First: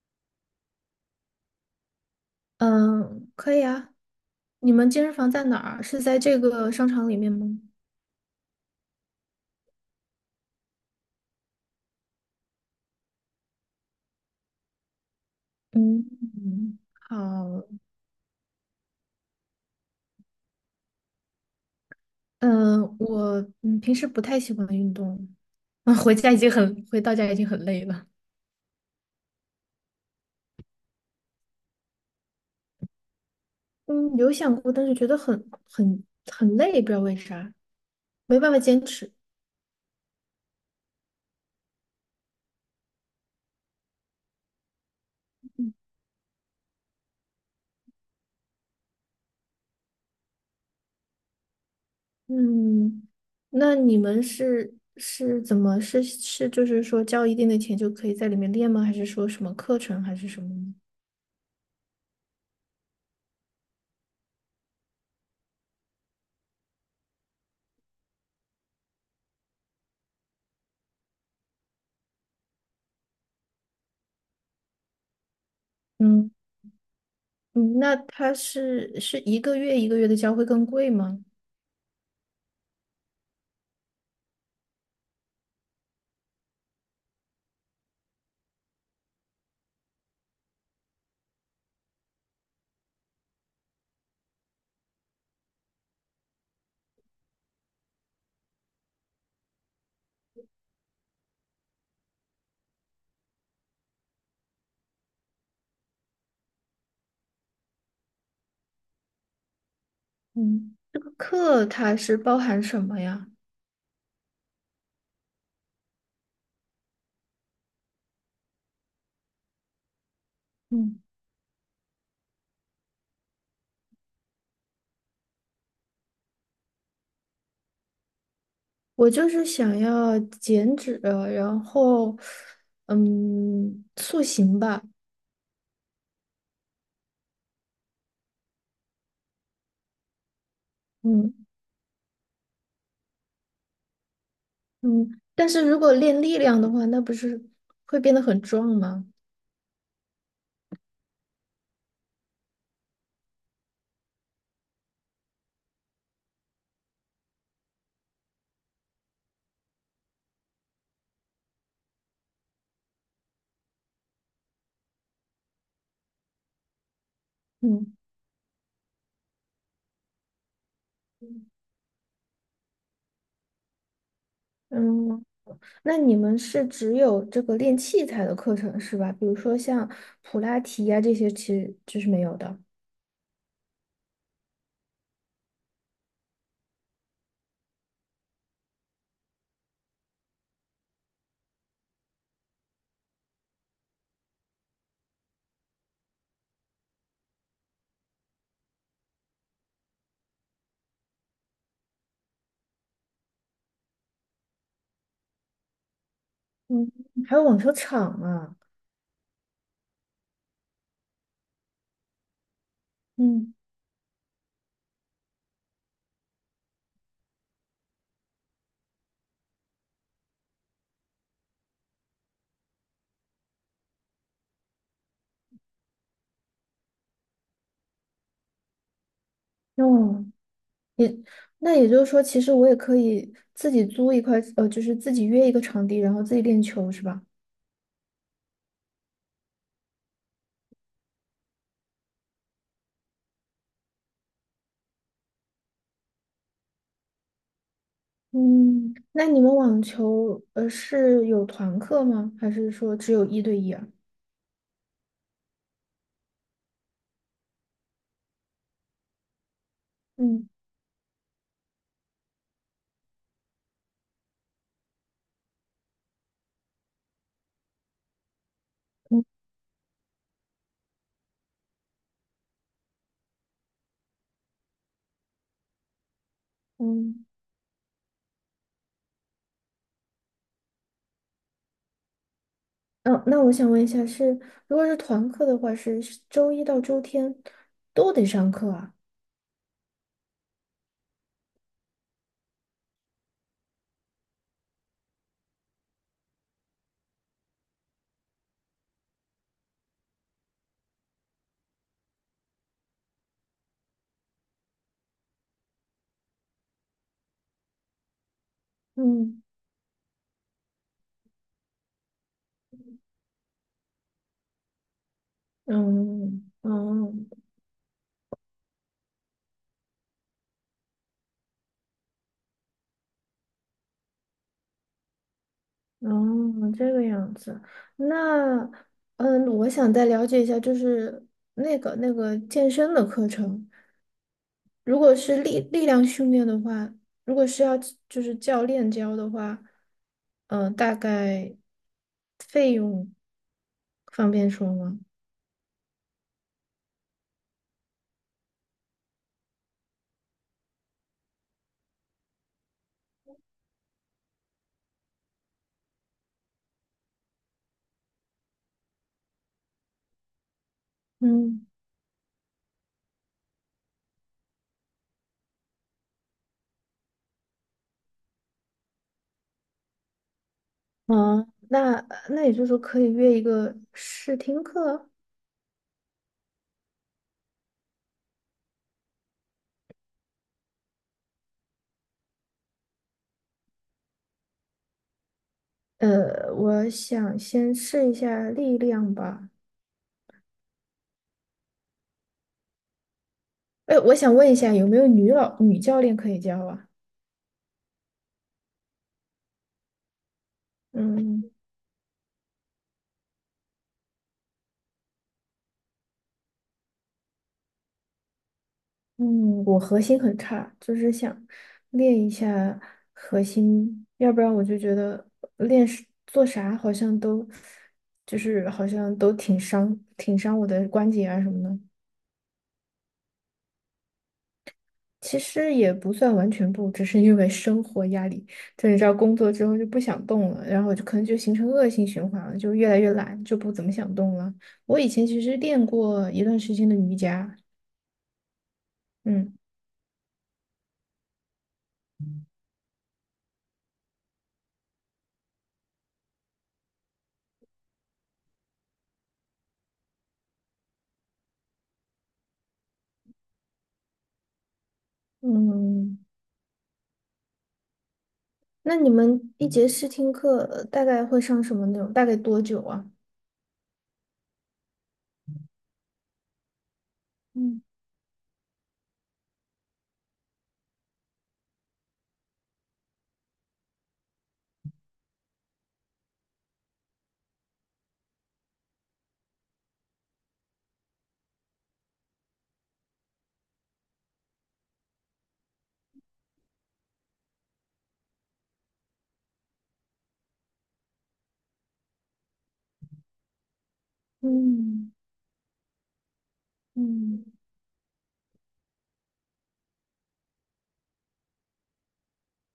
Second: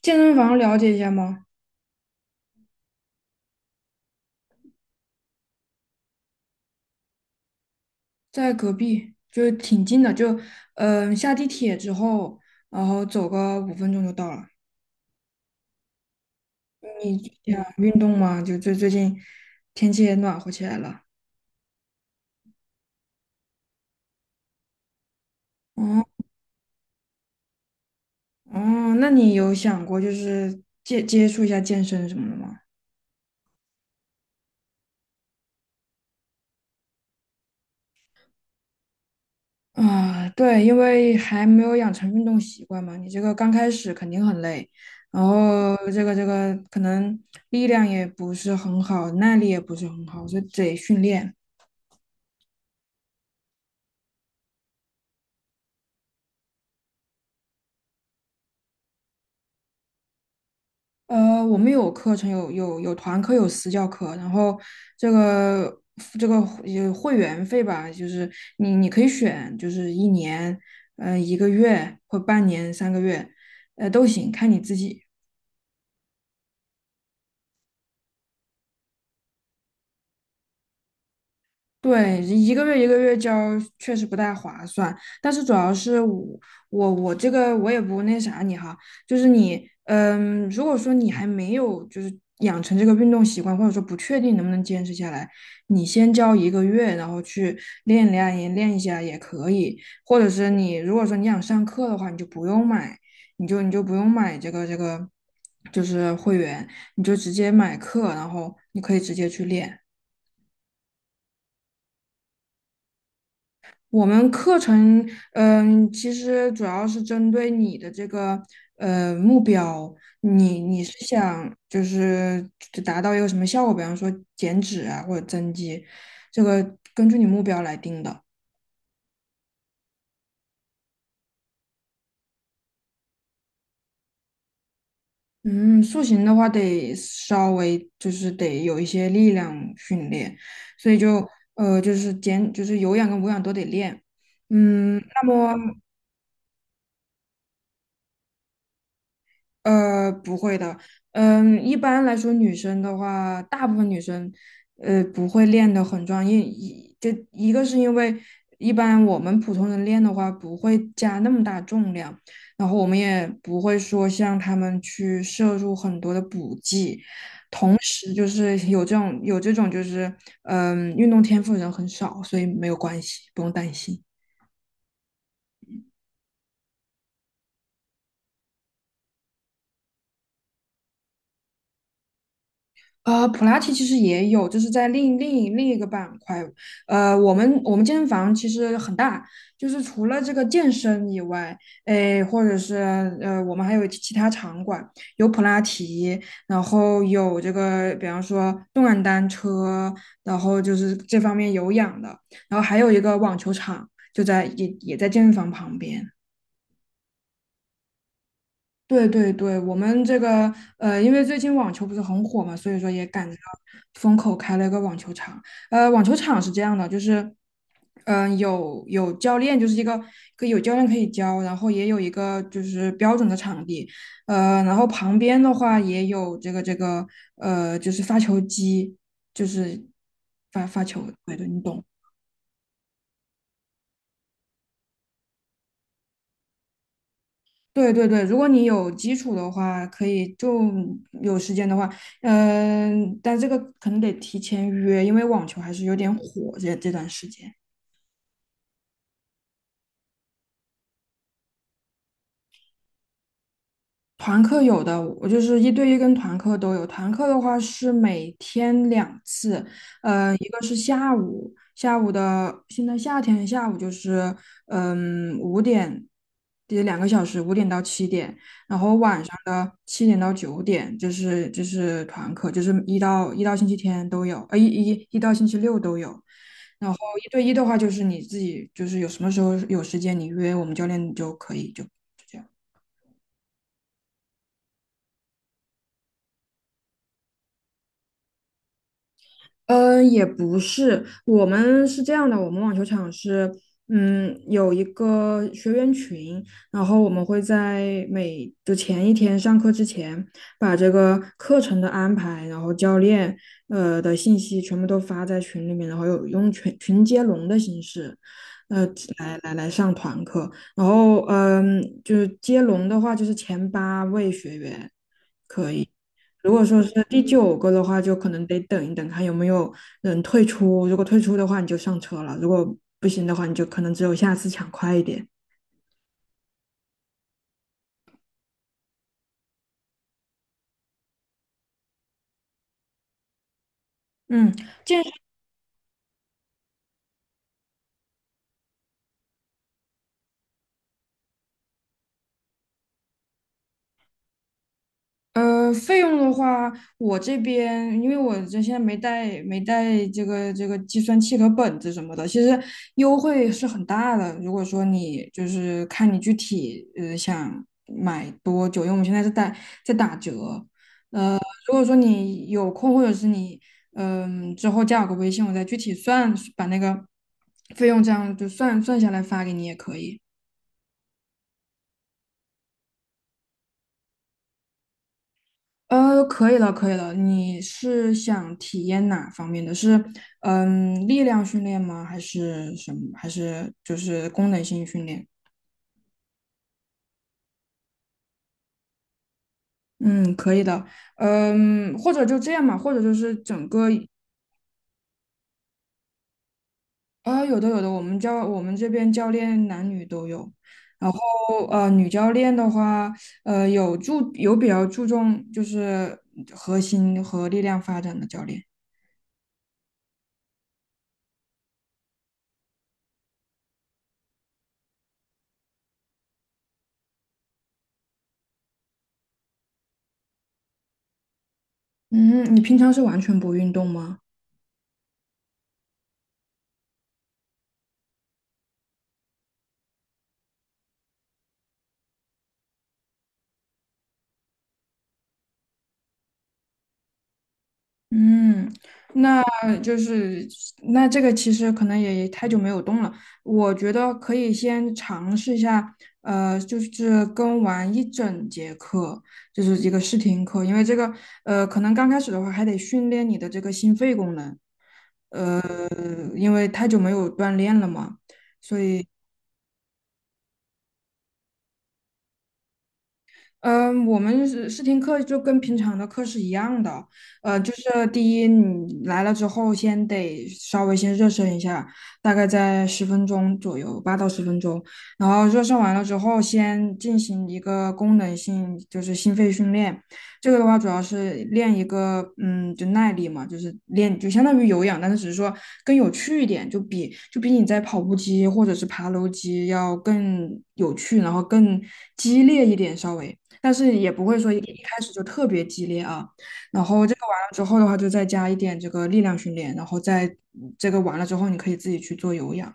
健身房了解一下吗？嗯，可以啊。你们健身房在哪儿？是在这个商场里面吗？在隔壁，就挺近的，就下地铁之后，然后走个5分钟就到了。嗯，嗯好。你想运动吗？就最近天气也暖和起来了。嗯，我平时不太喜欢运动，啊，哦回到家已经很累了。哦，那你有想过就是接触一下健身什么的吗？嗯，有想过，但是觉得很累，不知道为啥，没办法坚持。啊，对，因为还没有养成运动习惯嘛，你这个刚开始肯定很累，然后这个可能力量也不是很好，耐力也不是很好，所以得训练。嗯，那你们是怎么就是说交一定的钱就可以在里面练吗？还是说什么课程还是什么我们有课程，有团课，有私教课，然后这个这个会会员费吧，就是你可以选，就是1年，一个月或半年、3个月，都行，看你自己。嗯。嗯，那它是一个月一个月的交会更贵吗？对，一个月一个月交确实不太划算，但是主要是我这个我也不那啥你哈，就是你如果说你还没有就是养成这个运动习惯，或者说不确定能不能坚持下来，你先交一个月，然后去练练也练一下也可以，或者是你如果说你想上课的话，你就不用买，你就不用买这个就是会员，你就直接买课，然后你可以直接去练。嗯，这个课它是包含什么呀？我们课程，其实主要是针对你的这个目标，你是嗯，想就是达到一个什么效果，比方说减脂啊或者增肌，这个根据你目标来定的。我就是想要减脂，然后塑形吧。嗯，塑形的话得稍微就是得有一些力量训练，所以就嗯就是减就是有氧跟无氧都得练。嗯，那但么是如果练力量的话，那不是会变得很壮吗？不会的。一般来说，女生的话，大部分女生，不会练得很壮，就一个是因为一般我们普通人练的话，不会加那么大重量，然后我们也不会说像他们去摄入很多的补剂，同嗯时就是有这种就是，运动天赋的人很少，所以没有关系，不用担心。嗯，那你们是只有这个练器材的课程是吧？比如说像普拉提呀、这些，其实就是没有的。普拉提其实也有，就是在另一个板块。我们健身房其实很大，就是除了这个健身以外，诶，或者是我们还有其他场馆，有普拉提，然后有这个，比方说动感单车，然后就是这方面有氧的，然后还有一个网球场，就在也在健身房旁边。嗯，还有网球场啊。对对对，我们这个因为最近网球不是很火嘛，所以说也赶着嗯，风口开了一个网球场。网球场是这样的，就是有教练，就是一个可以有教练可以教，然后也有一个就是标准的场地，然后旁边的话也有这个就是发球机，就是哦，发球，对对，你那懂。也就是说，其实我也可以自己租一块，就是自己约一个场地，然后自己练球，是吧？对对对，如果你有基础的话，可以就有时间的话，但这个可能得提前约，因为网球还是有点火这段时间。嗯，那你们网球，是有团课吗？还是说只有一对一啊？团课有的，我就是一对一跟团课都有。团课的话是每天2次，一嗯个是下午，下午的现在夏天下午就是五点，也2个小时，5点到7点，然后晚嗯上的7点到9点，就是团课，就是一到星期天都有，一到星期六都有。然后嗯，一对一的话，就是你自己就是有什么时候有时间你约我们教练就可以。就这样。嗯，那我想问一下是，如果是团课的话，是周一到周天都得上课啊？嗯，也不是，我们是这样的，我们网球场是，有一个学员群，然后我们会在前一天上课之前，把这个课程的安排，然后教练的信息全部都发在群里面，然后有用群接龙的形式，呃，来嗯来来上团课，然后就是接龙的话，就是前8位学员。嗯如果说是第嗯，九个的话，就可能得等一等，看有没有人退出。如果退出的话，你就上车了；如果不行的话，你就可能只有下次抢快一点。哦，这个样子。那，我想再了解一下，就是那个健身的课程，嗯，如健身果是力量训练的话，如果是要就是教练教的话，大概费用方便说吗？费用的话，我这边因为现在没带这个计算器和本子什么的，其实优惠是很大的。如果说你就是看你具体想买多久，因为我们现在是在打折，呃，嗯，如果说你有空，或者是你之后加我个微信，我再具体算，把那个费用这样就算下来发给你也可以。哦，那也就是说可以约一个试听课。可以了，可以了。你是想体验哪方面的？是力量训练吗？还是什么？还是就是功能性训练？我想先试一下力量吧。嗯，可以的。或者就这样嘛，或者就是整个。哎，我想问一下，有没有女老女教练可以教啊？啊，有的有的，我们这边教练男女都有，然后嗯女教练的话，有比较注重就是核心和力量发展的教练。嗯，我核心很差，就是想练一下核心，要不然我就觉得练是做啥好像都就是好像都挺伤我的关节啊什么的。嗯，你平常是完全不运动吗？其实也不算完全不，只是因为生活压力，就你知道工作之后就不想动了，然后就可能就形成恶性循环了，就越来越懒，就不怎么想动了。我以前其实练过一段时间的瑜伽。嗯，那嗯。就是那这个其实可能也太久没有动了，我觉得可以先尝试一下，就是跟完一整节课，就是一个试听课，因为这个可能刚开始的话还得训练你的这个心肺功能，呃，嗯，因为太久没有锻炼了嘛。那你们一节试听课大概会上什么内容？大概多久啊？嗯，我们是试听课就跟平常的课是一样的，就嗯是第一，你来了之后，先得稍微先热身一下，大概在十分钟左右，8到10分钟。然后热身完了之后，先进行一个功能性，就是心肺训练。这个的话，主要是练一个，就耐力嘛，就是练，就相当于有氧，但是只是说更有趣一点，就比你在跑步机或者是爬楼机要更有趣，然后更激烈一点，稍微。但是也不会说一开始嗯就特别激烈啊。然后这个完嗯了之后的话，就再加一点这个力量训练，然后再这个完了之后，你可以自己去做有氧。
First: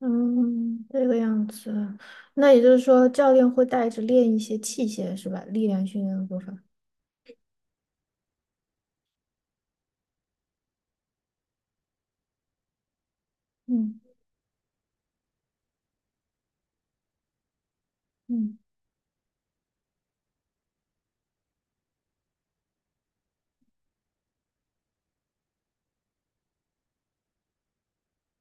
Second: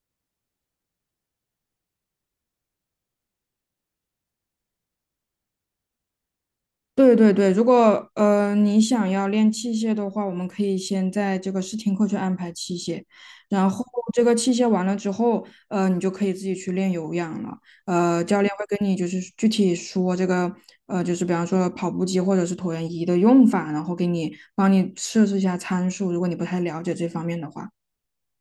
嗯，这个样子。那也就是说，教练会带着练一些器械是吧？力量训练的部分。对对对，如果你想要练器械的话，我们可以先在这个试听课去安排器械，然后嗯这个器械完了之后，你就可以自己去练有氧了。教练嗯会跟你就是具体说这个，就是比方说跑步机或者是椭圆仪的用法，然后帮你设置一下参数，如果你不太了解这方面的话。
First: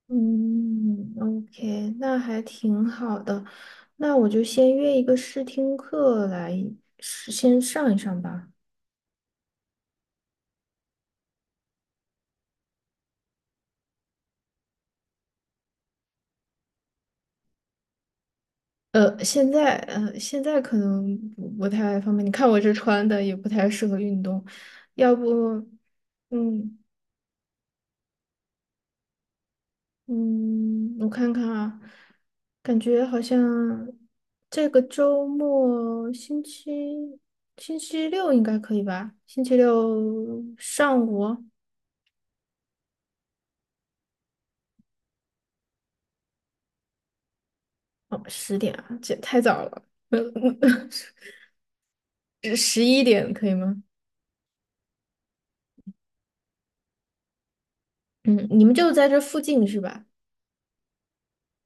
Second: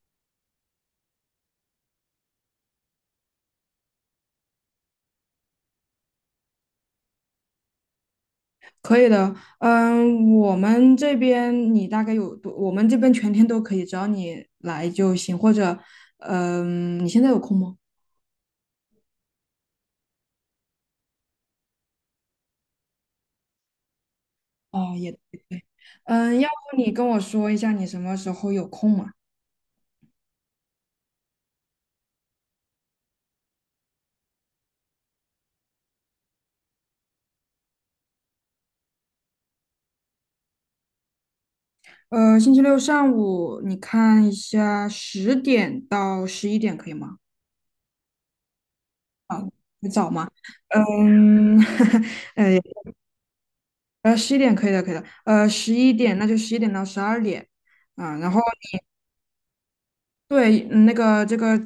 嗯，OK，那还挺好的。那我就先约一个试听课来先上一上吧。可以的，我们这边你大概有多？我们这边全天都可以，只要你来就行。或者，你现在有空吗？现在现在可能不太方便。你看我这穿的也不太适合运动，哦，也要不，对，要不嗯你跟我说一下你什么时候有空嘛？嗯，我看看啊，感觉好像这个周末星期六应该可以吧？星期六上午哦，星期六上午你看一下，10点到11点可以吗？10点啊，这也太早了，很早呃吗？嗯，十呃十一点可以吗？11点可以的，可以的。十一点那就11点到12点啊，然后。嗯，你们就在这附近是吧？对，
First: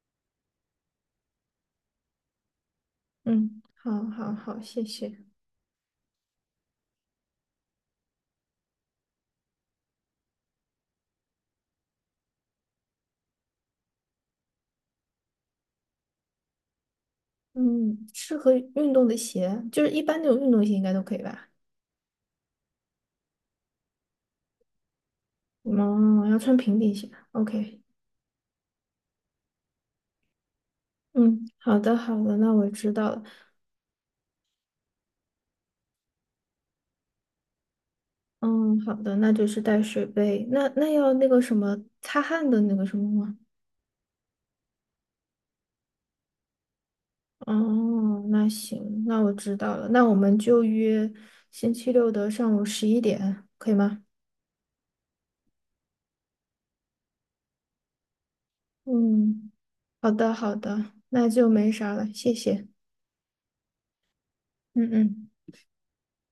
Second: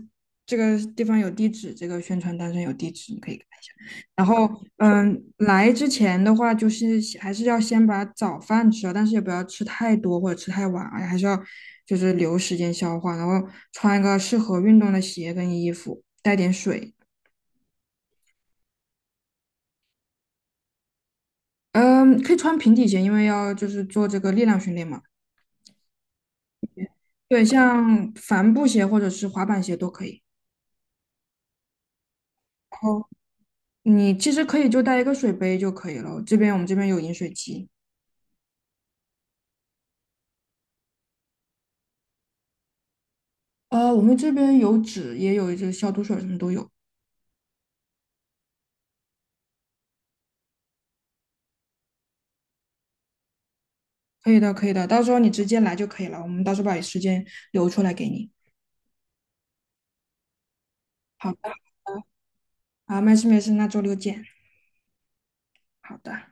这个地方有地址，这个宣传单上有地址，你可以看嗯，一下。好，然好，后，好，谢谢。来之前的话，就是还是要先把早饭吃了，但是也不要吃太多或者吃太晚啊，还是要就是留时间消化。然后穿一个适合运动的鞋跟衣服，带点水。嗯，适合运动的鞋，就是一般那种运动鞋应该都可以吧？嗯，可以穿平底鞋，因为要就是做这个力量训练嘛。嗯，要穿平底鞋。对，OK，像帆布鞋或者是滑板鞋都可以。嗯，好的好的，那我然知后道了。你其实可以就带一个水杯就可以了，我们这边有饮水机。嗯，好的，那就是带水杯。那要那个什么擦汗的那个什么吗？我们这边有纸，也有这个消毒水，什么都有。哦，那行，那我知道了。那我们就约星期六的上午十一点，可以吗？可以的，可以的，到时候你直接来就可以了。我们到时候把时间留出来给你。嗯，好的好的，那好就的，没啥了，谢谢。啊，没事没事，那周六见。嗯嗯。好的。